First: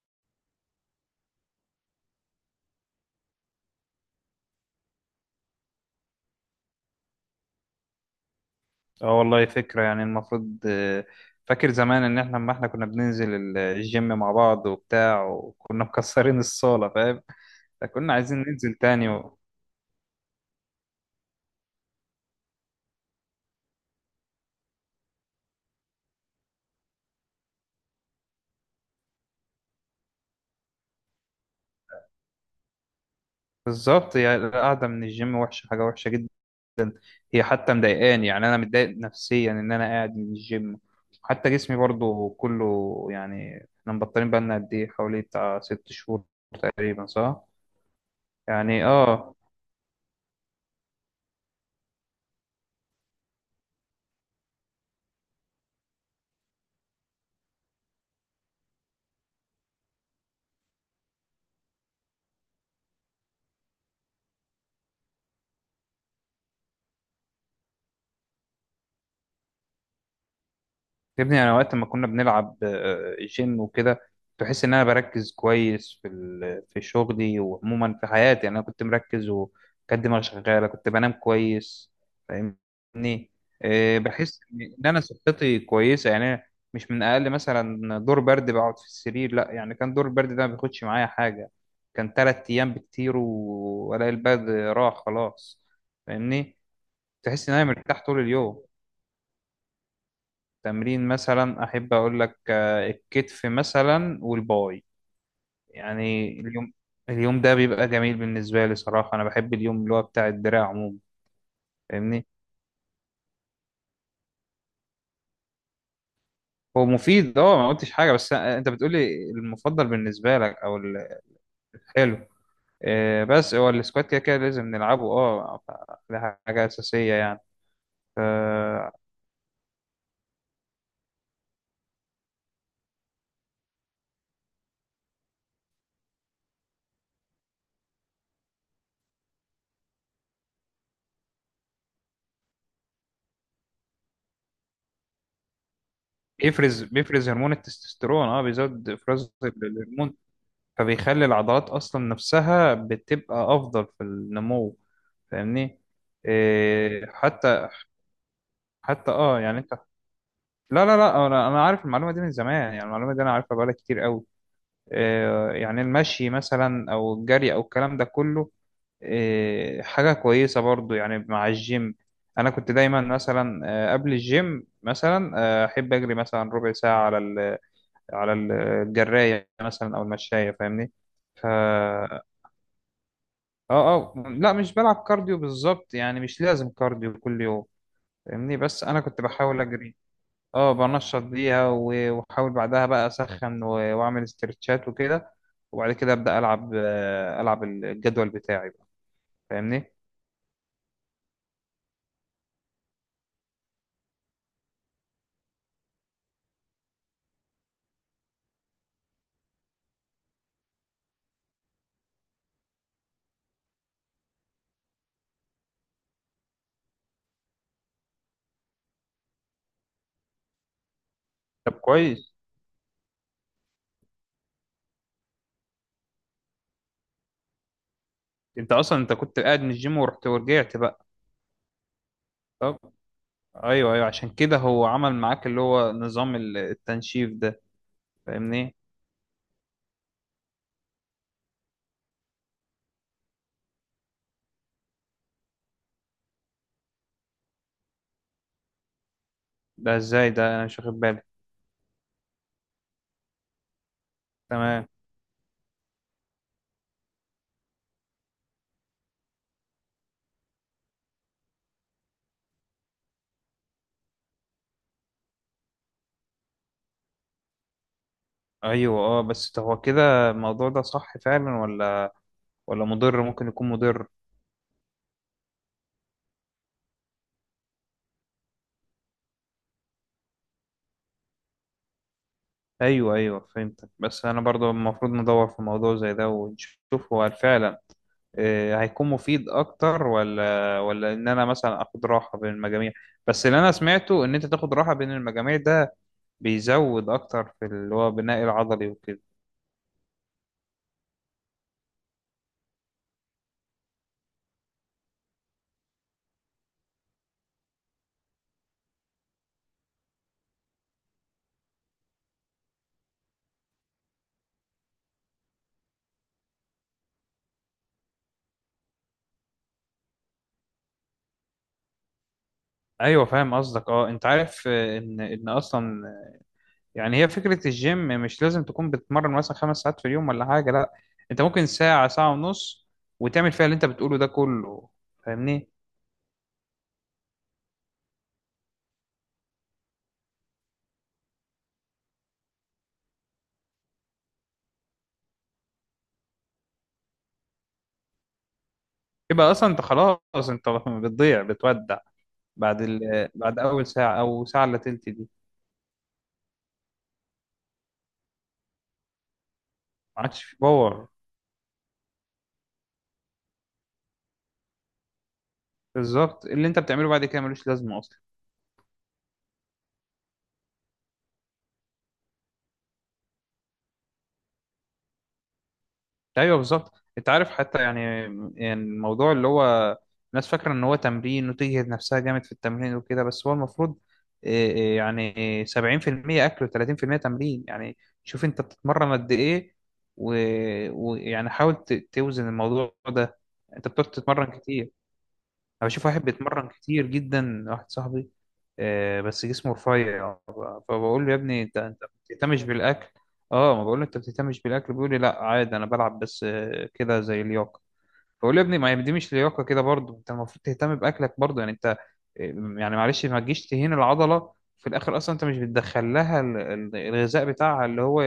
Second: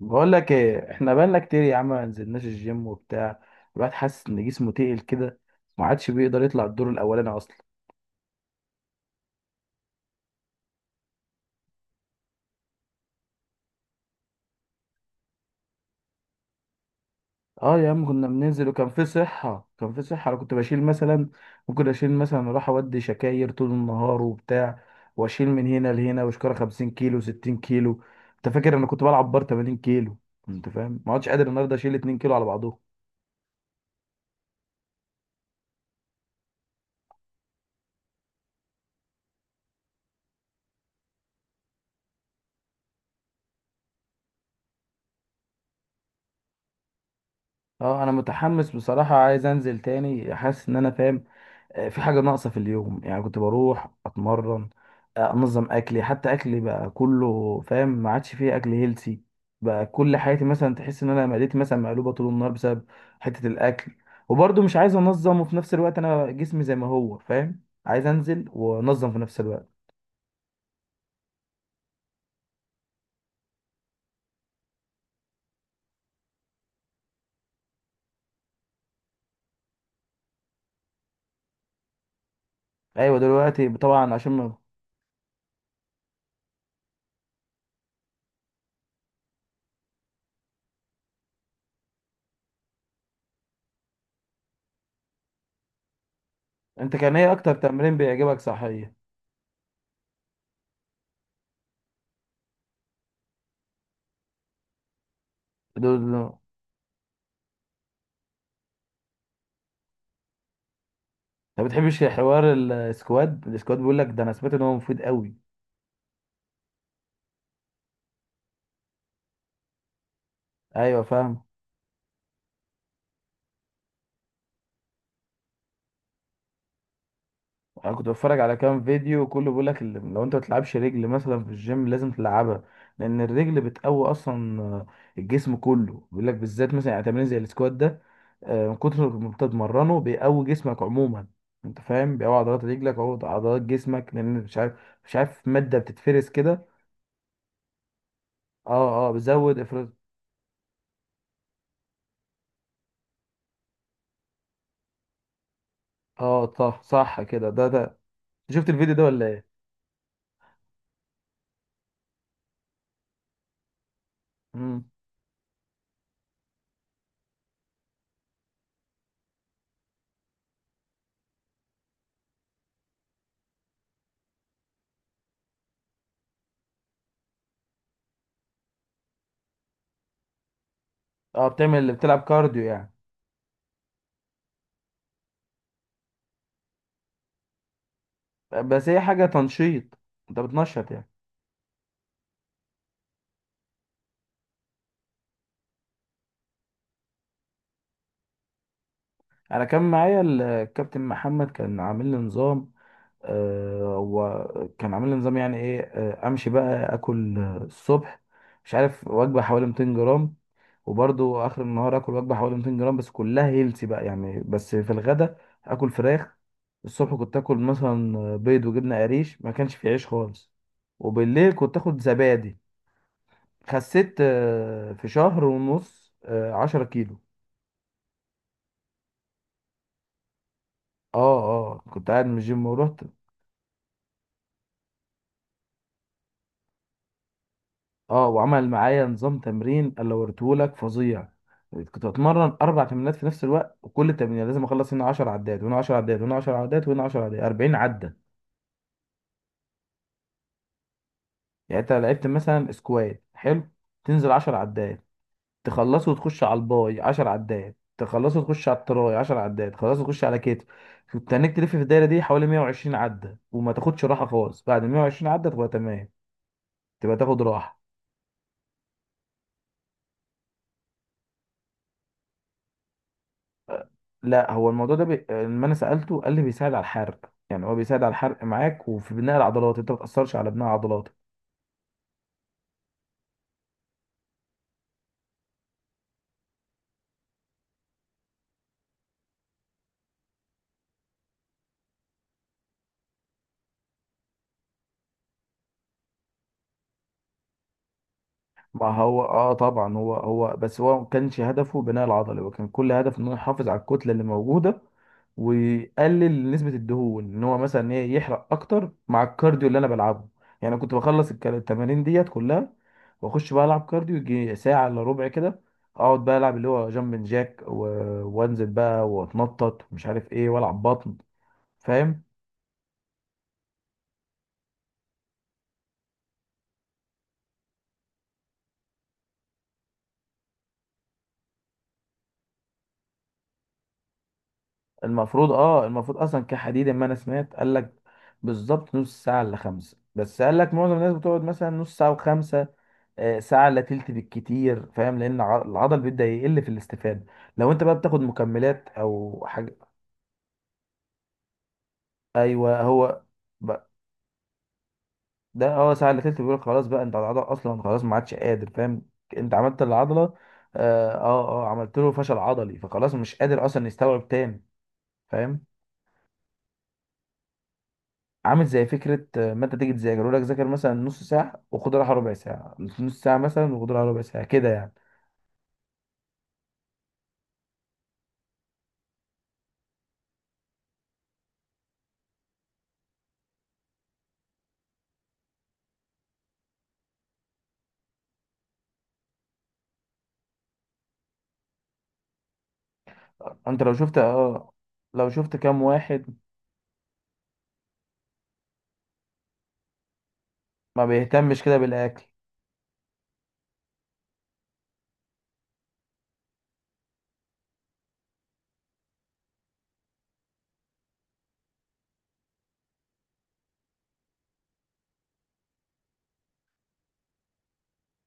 بقول لك ايه؟ احنا بقالنا كتير يا عم ما نزلناش الجيم وبتاع. الواحد حاسس ان جسمه تقل كده، ما عادش بيقدر يطلع الدور الاولاني اصلا. اه والله فكرة، يعني المفروض فاكر زمان ان احنا لما احنا كنا بننزل الجيم مع بعض وبتاع، وكنا مكسرين الصالة، فاهم؟ اه يا عم، فكنا كنا عايزين بننزل ننزل وكان في تاني. صحه، كان في صحه. انا كنت بشيل مثلا، ممكن اشيل مثلا، اروح اودي شكاير طول النهار وبتاع، واشيل من هنا لهنا وشكاره 50 كيلو، 60 كيلو. انت فاكر انا كنت بلعب بار 80 كيلو؟ انت فاهم، ما عادش قادر النهارده اشيل 2 كيلو على بعضهم. بالظبط، يعني القعدة من الجيم وحشة، حاجة وحشة جدا. هي حتى مضايقاني، يعني انا متضايق نفسيا ان انا قاعد من الجيم. حتى جسمي برضو كله، يعني احنا مبطلين بقالنا قد ايه، حوالي بتاع 6 شهور تقريبا، صح؟ اه انا متحمس يعني بصراحه، اه. عايز انزل تاني، حاسس ان انا فاهم. في حاجة ناقصة في اليوم، يعني كنت بروح أتمرن، أنظم أكلي. حتى أكلي بقى كله فاهم، ما عادش فيه أكل هيلسي، بقى كل حياتي مثلا تحس إن أنا معدتي مثلا مقلوبة طول النهار بسبب حتة الأكل. وبرضه مش عايز أنظم، وفي نفس الوقت أنا جسمي زي ما هو فاهم، عايز أنزل وأنظم في نفس الوقت. يا ابني انا وقت ما كنا بنلعب جيم وكده، تحس ان انا بركز كويس في في شغلي، وعموما في حياتي، يعني انا كنت مركز، وكانت دماغي شغاله، كنت بنام كويس، أيوة فاهمني؟ دلوقتي طبعا عشان بحس ما... ان انا صحتي كويسه، يعني أنا مش من اقل مثلا دور برد بقعد في السرير، لا، يعني كان دور البرد ده ما بياخدش معايا حاجه، كان 3 ايام بكتير، والاقي البرد راح خلاص، فاهمني؟ أنت كان إيه تحس أكتر ان انا تمرين مرتاح طول بيعجبك اليوم. صحية؟ تمرين مثلا احب اقول لك الكتف مثلا والباي، دول يعني أنت، اليوم، اليوم ده بيبقى جميل بالنسبه لي صراحه. انا بحب اليوم اللي هو بتاع الدراع عموما، ما بتحبش فاهمني؟ حوار السكواد؟ السكواد بيقول لك ده، أنا سمعت إن هو مفيد قوي. هو مفيد، اه، ما قلتش حاجه، بس انت بتقولي المفضل بالنسبه لك او أيوة فاهم. الحلو. بس هو السكوات كده كده لازم نلعبه، اه، ده حاجه اساسيه يعني. انا كنت ف- بتفرج على كام فيديو، كله بيقول لك لو انت ما بتلعبش رجل مثلا في الجيم لازم تلعبها، لان الرجل بتقوي اصلا. الجسم كله بيقول لك، بالذات مثلا يعني تمرين زي السكوات ده، من كتر ما انت بتتمرنه بيقوي جسمك عموما. انت فاهم، بيقوي عضلات رجلك، بيقوي عضلات جسمك، لان مش عارف، مش عارف، ماده بتتفرز كده. بيفرز هرمون التستوستيرون، اه بيزود اه اه افراز بيزود افراز. الهرمون، فبيخلي العضلات اصلا نفسها بتبقى افضل في النمو، فاهمني؟ اه صح، إيه صح كده، ده حتى، ده شفت الفيديو ده حتى ولا اه، ايه؟ يعني انت، لا انا، أنا عارف المعلومه دي من زمان، يعني المعلومه دي انا عارفها بقالها كتير قوي. مم. إيه يعني المشي مثلا او الجري او الكلام ده كله، إيه، حاجه كويسه برضو يعني مع الجيم. انا كنت دايما مثلا، قبل الجيم مثلا، احب اجري مثلا ربع ساعه على ال، على الجرايه مثلا او المشايه، فاهمني؟ ف اه بتعمل اللي بتلعب اه كارديو يعني. اه لا، مش بلعب كارديو بالظبط، يعني مش لازم كارديو كل يوم، فاهمني؟ بس بس انا هي كنت حاجه بحاول تنشيط، اجري. انت اه بتنشط يعني. بنشط بيها، واحاول بعدها بقى اسخن واعمل استرتشات وكده، وبعد كده ابدا العب، العب الجدول بتاعي بقى، انا كان فاهمني؟ معايا الكابتن محمد، كان عامل لي نظام، آه، هو كان عامل لي نظام يعني ايه؟ امشي بقى، اكل الصبح مش عارف وجبه حوالي 200 جرام، وبرضو اخر النهار اكل وجبه حوالي 200 جرام، بس كلها هيلثي بقى يعني. بس في الغدا اكل فراخ. الصبح كنت اكل مثلا بيض وجبنه قريش، ما كانش فيه عيش خالص. وبالليل طب كنت اخد كويس. زبادي. خسيت في شهر ونص 10 كيلو. انت اصلا انت كنت قاعد من الجيم ورحت ورجعت بقى. اه كنت قاعد من الجيم طب، ورحت. ايوه ايوه، عشان كده هو عمل معاك اللي هو نظام التنشيف ده. اه، وعمل فاهمني؟ معايا نظام تمرين اللي وريتهولك فظيع. كنت بتمرن اربع تمرينات في نفس الوقت، وكل تمرين لازم اخلص هنا 10 عدات، وهنا 10 عدات، وهنا 10 عدات، وهنا 10 عدات، 40 عده. ده ازاي؟ ده انا مش واخد بالي. يعني انت لعبت مثلا سكوات حلو، تنزل 10 تمام. عدات، تخلصه وتخش على الباي 10 عدات، تخلصه وتخش على التراي 10 عدات، تخلصه وتخش على كتف. كنت هناك تلف في الدايره دي حوالي 120 عده، وما تاخدش راحه خالص، بعد 120 عده تبقى تمام، تبقى تاخد راحه. ايوه اه، بس ده هو كده الموضوع ده صح فعلا، ولا مضر؟ ممكن يكون مضر. لا، هو الموضوع ده لما انا سالته قال لي بيساعد على الحرق، يعني هو بيساعد على الحرق معاك وفي بناء العضلات، انت ما بتاثرش على بناء عضلاتك. ايوه ايوه فهمتك، بس انا برضو المفروض ندور في موضوع زي ده ونشوف هو فعلا هيكون مفيد اكتر، ولا ان انا مثلا اخد راحه بين المجاميع. بس اللي انا سمعته ان انت تاخد راحه بين المجاميع ده بيزود اكتر في اللي هو بناء ما العضلي وكده. هو اه طبعا، هو بس هو ما كانش هدفه بناء العضلي، هو كان كل هدفه انه يحافظ على الكتله اللي موجوده، ويقلل نسبه الدهون، ان هو مثلا ايه، يحرق اكتر مع الكارديو اللي انا بلعبه. يعني أنا كنت بخلص التمارين ديت كلها، واخش بقى العب كارديو يجي ساعه الا ربع كده. اقعد بقى العب اللي هو جامب جاك و... وانزل بقى واتنطط ومش عارف ايه والعب بطن، فاهم. ايوه فاهم قصدك، اه، انت عارف ان اصلا، يعني هي فكره الجيم مش لازم تكون بتتمرن مثلا 5 ساعات في اليوم ولا حاجه، لا، انت ممكن ساعه، ساعه ونص، وتعمل فيها اللي انت بتقوله ده كله، المفروض فاهمني؟ اه، المفروض اصلا كحديد، ما انا سمعت قال لك بالظبط نص ساعه الا خمسه، بس قال لك معظم الناس بتقعد مثلا نص ساعه وخمسه، ساعه الا تلت بالكتير، فاهم، لان العضل بيبدا يقل في الاستفاده، لو انت بقى بتاخد مكملات او يبقى اصلا حاجه. انت خلاص، انت بتضيع، بتودع ايوه بعد هو. بعد ب- اول ساعه او ساعه الا تلت دي ده اه ساعه الا تلت، بيقول خلاص بقى انت العضل اصلا خلاص ما عادش قادر، فاهم، انت عملت العضله. ما اه عادش في باور. اه عملت له فشل عضلي، فخلاص مش قادر اصلا يستوعب تاني، فاهم. بالظبط، اللي انت بتعمله بعد كده ملوش لازمه اصلا. عامل زي فكره، ما انت تيجي تذاكر، يقول لك ذاكر مثلا نص ساعه وخد راحه ربع ساعه، نص ساعه مثلا وخد راحه ربع ساعه كده يعني. ايوه بالظبط، انت عارف حتى، يعني يعني الموضوع اللي هو، الناس فاكره ان هو تمرين، وتجهد نفسها جامد في التمرين وكده، بس هو المفروض إيه إيه يعني، 70% اكل و30% تمرين يعني. شوف انت بتتمرن قد ايه، ويعني ويعني حاول توزن الموضوع ده. انت انت لو بتقعد شفت تتمرن اه، كتير. لو شفت كام انا بشوف واحد واحد بيتمرن كتير جدا، واحد صاحبي، بس جسمه رفيع، ما فبقول له يا بيهتمش ابني انت كده انت ما بالاكل، بتهتمش بالاكل. اه، ما بقول له انت ما بتهتمش بالاكل، بيقول لي لا عادي، انا بلعب بس كده زي لياقه. بقول له يا ابني ما هي دي مش لياقه كده برضه، انت المفروض تهتم باكلك برضه، يعني انت يعني معلش ما تجيش تهين العضله في الاخر، اصلا انت مش بتدخل لها الغذاء بتاعها اللي هو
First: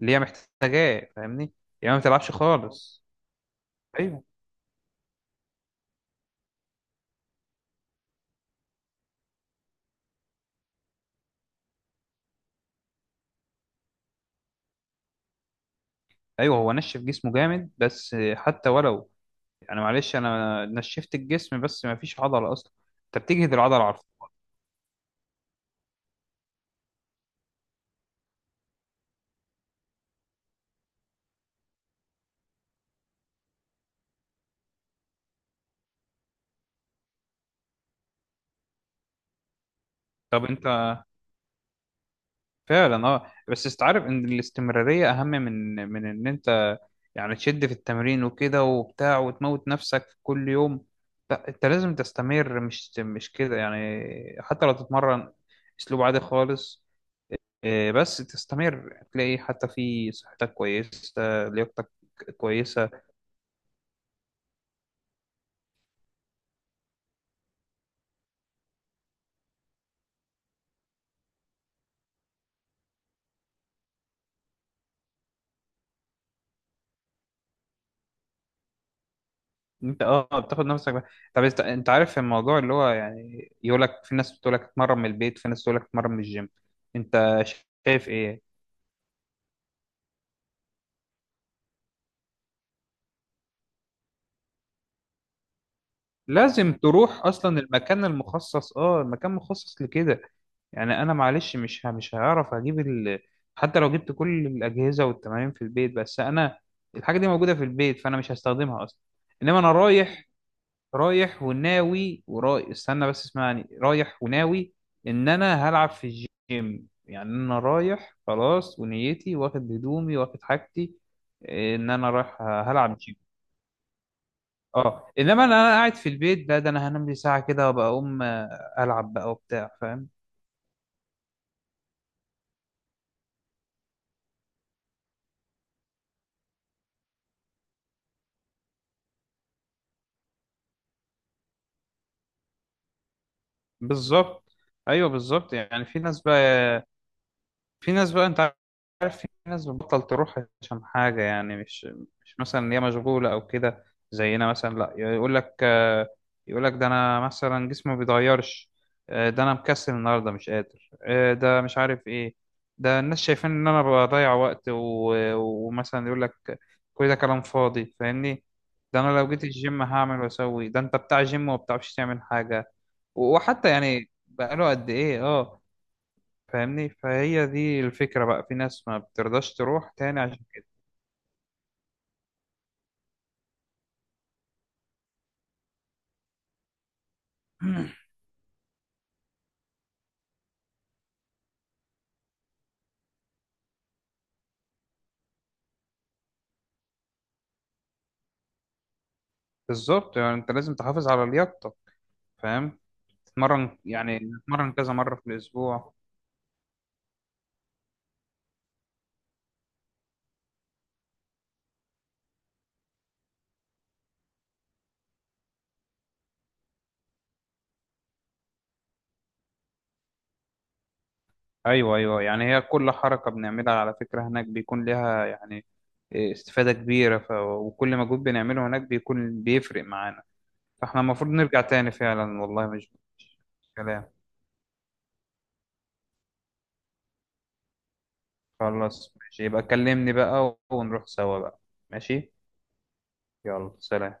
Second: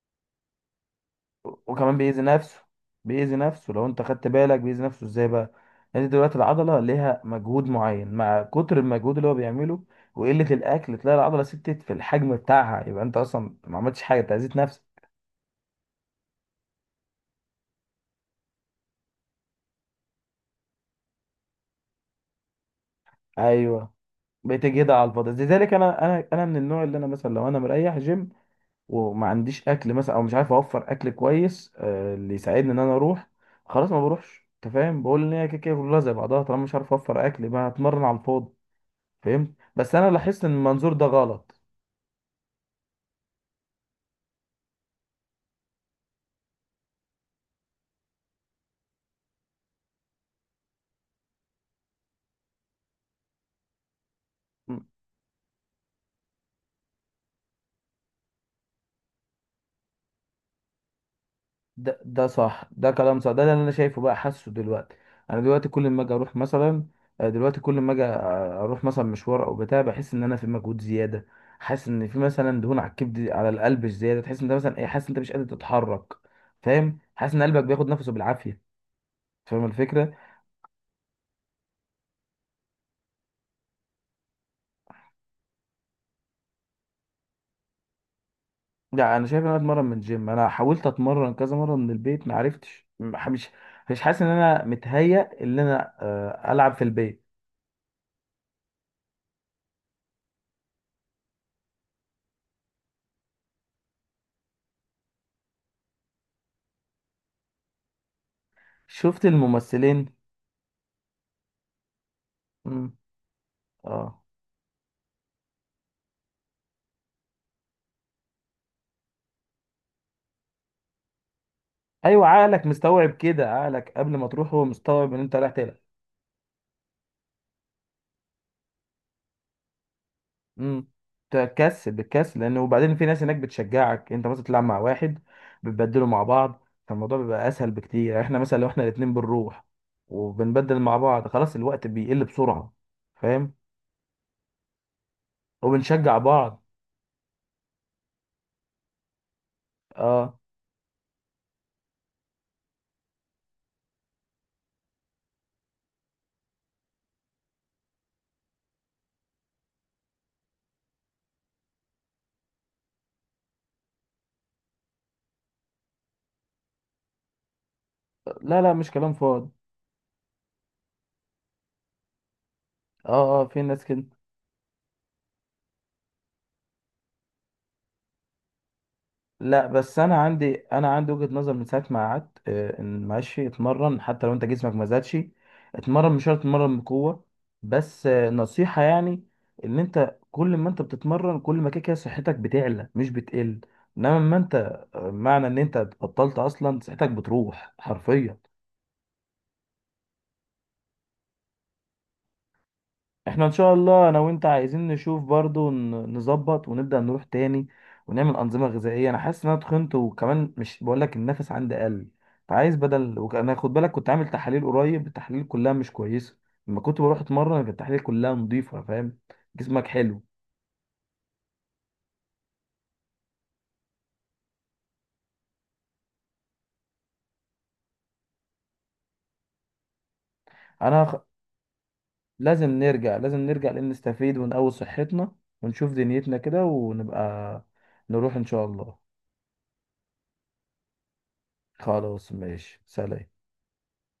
اللي هي محتاجاه، فاهمني؟ يعني وكمان ما بيأذي بتلعبش نفسه. خالص. بيأذي نفسه، لو انت ايوه خدت بالك بيأذي نفسه ازاي بقى؟ انت دلوقتي العضله ليها مجهود معين، مع كتر المجهود اللي هو بيعمله وقله الاكل، تلاقي العضله ستت في الحجم بتاعها، يبقى انت اصلا ما عملتش حاجه، انت اذيت نفسك. ايوه، هو نشف جسمه جامد بس حتى ولو، انا معلش، انا نشفت الجسم بس ما فيش عضله اصلا، انت بتجهد العضله، ايوه عارف؟ بتجهدها على الفاضي. لذلك انا، انا من النوع اللي انا مثلا لو انا مريح جيم وما عنديش اكل مثلا، او مش عارف اوفر اكل كويس اللي يساعدني ان انا اروح، خلاص ما بروحش. انت فاهم، بقول ان هي كده كده كلها زي بعضها، طالما مش عارف اوفر اكل، ما هتمرن على الفاضي. فهمت؟ بس انا لاحظت طب ان انت، المنظور ده غلط. فعلا اه، بس استعرف ان الاستمراريه اهم من ان انت يعني تشد في التمرين وكده وبتاع، وتموت نفسك في كل يوم، لا، انت لازم تستمر، مش كده يعني. حتى لو م. تتمرن اسلوب عادي خالص، بس تستمر، تلاقي حتى في صحتك كويسه، لياقتك ده ده صح، ده كويسه. كلام صح، ده اللي انا شايفه بقى، حاسه دلوقتي. انا دلوقتي كل ما اجي اروح مثلا، دلوقتي كل ما اجي اروح مثلا مشوار او بتاع، بحس ان انا في مجهود زياده، حاسس ان في مثلا دهون على الكبد، على القلب زياده، تحس ان انت مثلا ايه، حاسس ان انت مش قادر تتحرك، فاهم، حاسس ان قلبك بياخد نفسه بالعافيه، فاهم انت الفكره. اه بتاخد نفسك بقى. طب انت، انت عارف الموضوع اللي هو، يعني يقول لك في ناس بتقول لك اتمرن من البيت، في ناس تقول لك اتمرن من الجيم، انت شايف ايه؟ لا انا شايف ان انا اتمرن من الجيم. انا حاولت اتمرن كذا مره من البيت، ما عرفتش، مش حاسس ان انا متهيأ ان انا العب لازم في البيت. تروح اصلا المكان المخصص، اه المكان مخصص لكده، يعني انا معلش مش مش هعرف اجيب. حتى لو جبت كل الاجهزه والتمارين في البيت، بس انا الحاجه دي موجوده في البيت فانا مش هستخدمها اصلا. شفت انما انا الممثلين؟ رايح، رايح وناوي وراي، مم. استنى بس اسمعني، رايح اه وناوي ان انا هلعب في الجيم، يعني انا رايح خلاص ونيتي، واخد هدومي واخد حاجتي ان انا ايوه، رايح عقلك هلعب مستوعب جيم. كده، عقلك قبل ما تروح هو اه، مستوعب ان انت انما انا، رايح أنا تلعب. قاعد في البيت، ده انا هنام لي ساعه كده وابقى اقوم، العب بقى وبتاع، فاهم؟ امم. تكسل، بتكسل، لان وبعدين في ناس هناك بتشجعك، انت مثلا تلعب مع واحد، بتبدلوا مع بعض، فالموضوع بيبقى اسهل بكتير. يعني احنا مثلا لو احنا الاتنين بنروح وبنبدل مع بعض، خلاص الوقت بيقل بسرعه، فاهم، بالظبط. ايوه بالظبط، يعني في وبنشجع ناس بعض. بقى، انت عارف، في ناس بتبطل اه. تروح عشان حاجة، يعني مش مثلا إن هي مشغولة أو كده، زينا مثلا، لا، يقول لك يقول لك ده أنا مثلا جسمي ما بيتغيرش، ده أنا مكسل النهاردة مش قادر، ده مش عارف إيه، ده الناس شايفين إن أنا بضيع وقت ومثلا يقول لك كل ده كلام فاضي، فاهمني؟ لا لا، مش ده كلام أنا لو جيت فاضي. الجيم هعمل وأسوي، ده أنت بتاع جيم وما بتعرفش تعمل حاجة، اه اه، في وحتى ناس كده. يعني بقاله قد إيه، أه. فاهمني؟ فهي دي الفكرة بقى، في ناس ما بترضاش لا تروح بس انا تاني عشان عندي، انا عندي وجهة نظر من ساعه ما قعدت، ان ماشي اتمرن حتى لو انت جسمك ما زادش، اتمرن، مش شرط اتمرن بقوه، بس نصيحه يعني، ان انت كل ما انت بتتمرن، كل ما كده كده صحتك بتعلى، مش بتقل، انما ما انت معنى ان انت بطلت اصلا صحتك بتروح حرفيا. بالظبط، يعني انت لازم تحافظ على لياقتك، فاهم؟ احنا ان شاء تتمرن، الله انا يعني وانت تتمرن عايزين كذا مرة نشوف في برضو، الأسبوع. نظبط ونبدأ نروح تاني ونعمل انظمة غذائية. انا حاسس ان انا تخنت، وكمان مش بقول لك النفس عندي قل، فعايز بدل، انا خد بالك كنت عامل تحاليل قريب، التحاليل كلها مش كويسة. لما كنت بروح اتمرن كانت التحاليل كلها نظيفة، فاهم، جسمك حلو. أيوه أيوه، يعني هي كل حركة بنعملها على فكرة هناك بيكون لها يعني استفادة كبيرة، وكل مجهود بنعمله هناك بيكون بيفرق معانا. فاحنا انا خ... المفروض نرجع تاني فعلا، والله لازم مش نرجع، لازم مش نرجع لان كلام. نستفيد ونقوي صحتنا ونشوف دنيتنا كده، ونبقى نروح ان شاء الله. خلاص ماشي، يبقى كلمني بقى ونروح سوا بقى. خلاص ماشي، ماشي، سلام. يلا سلام.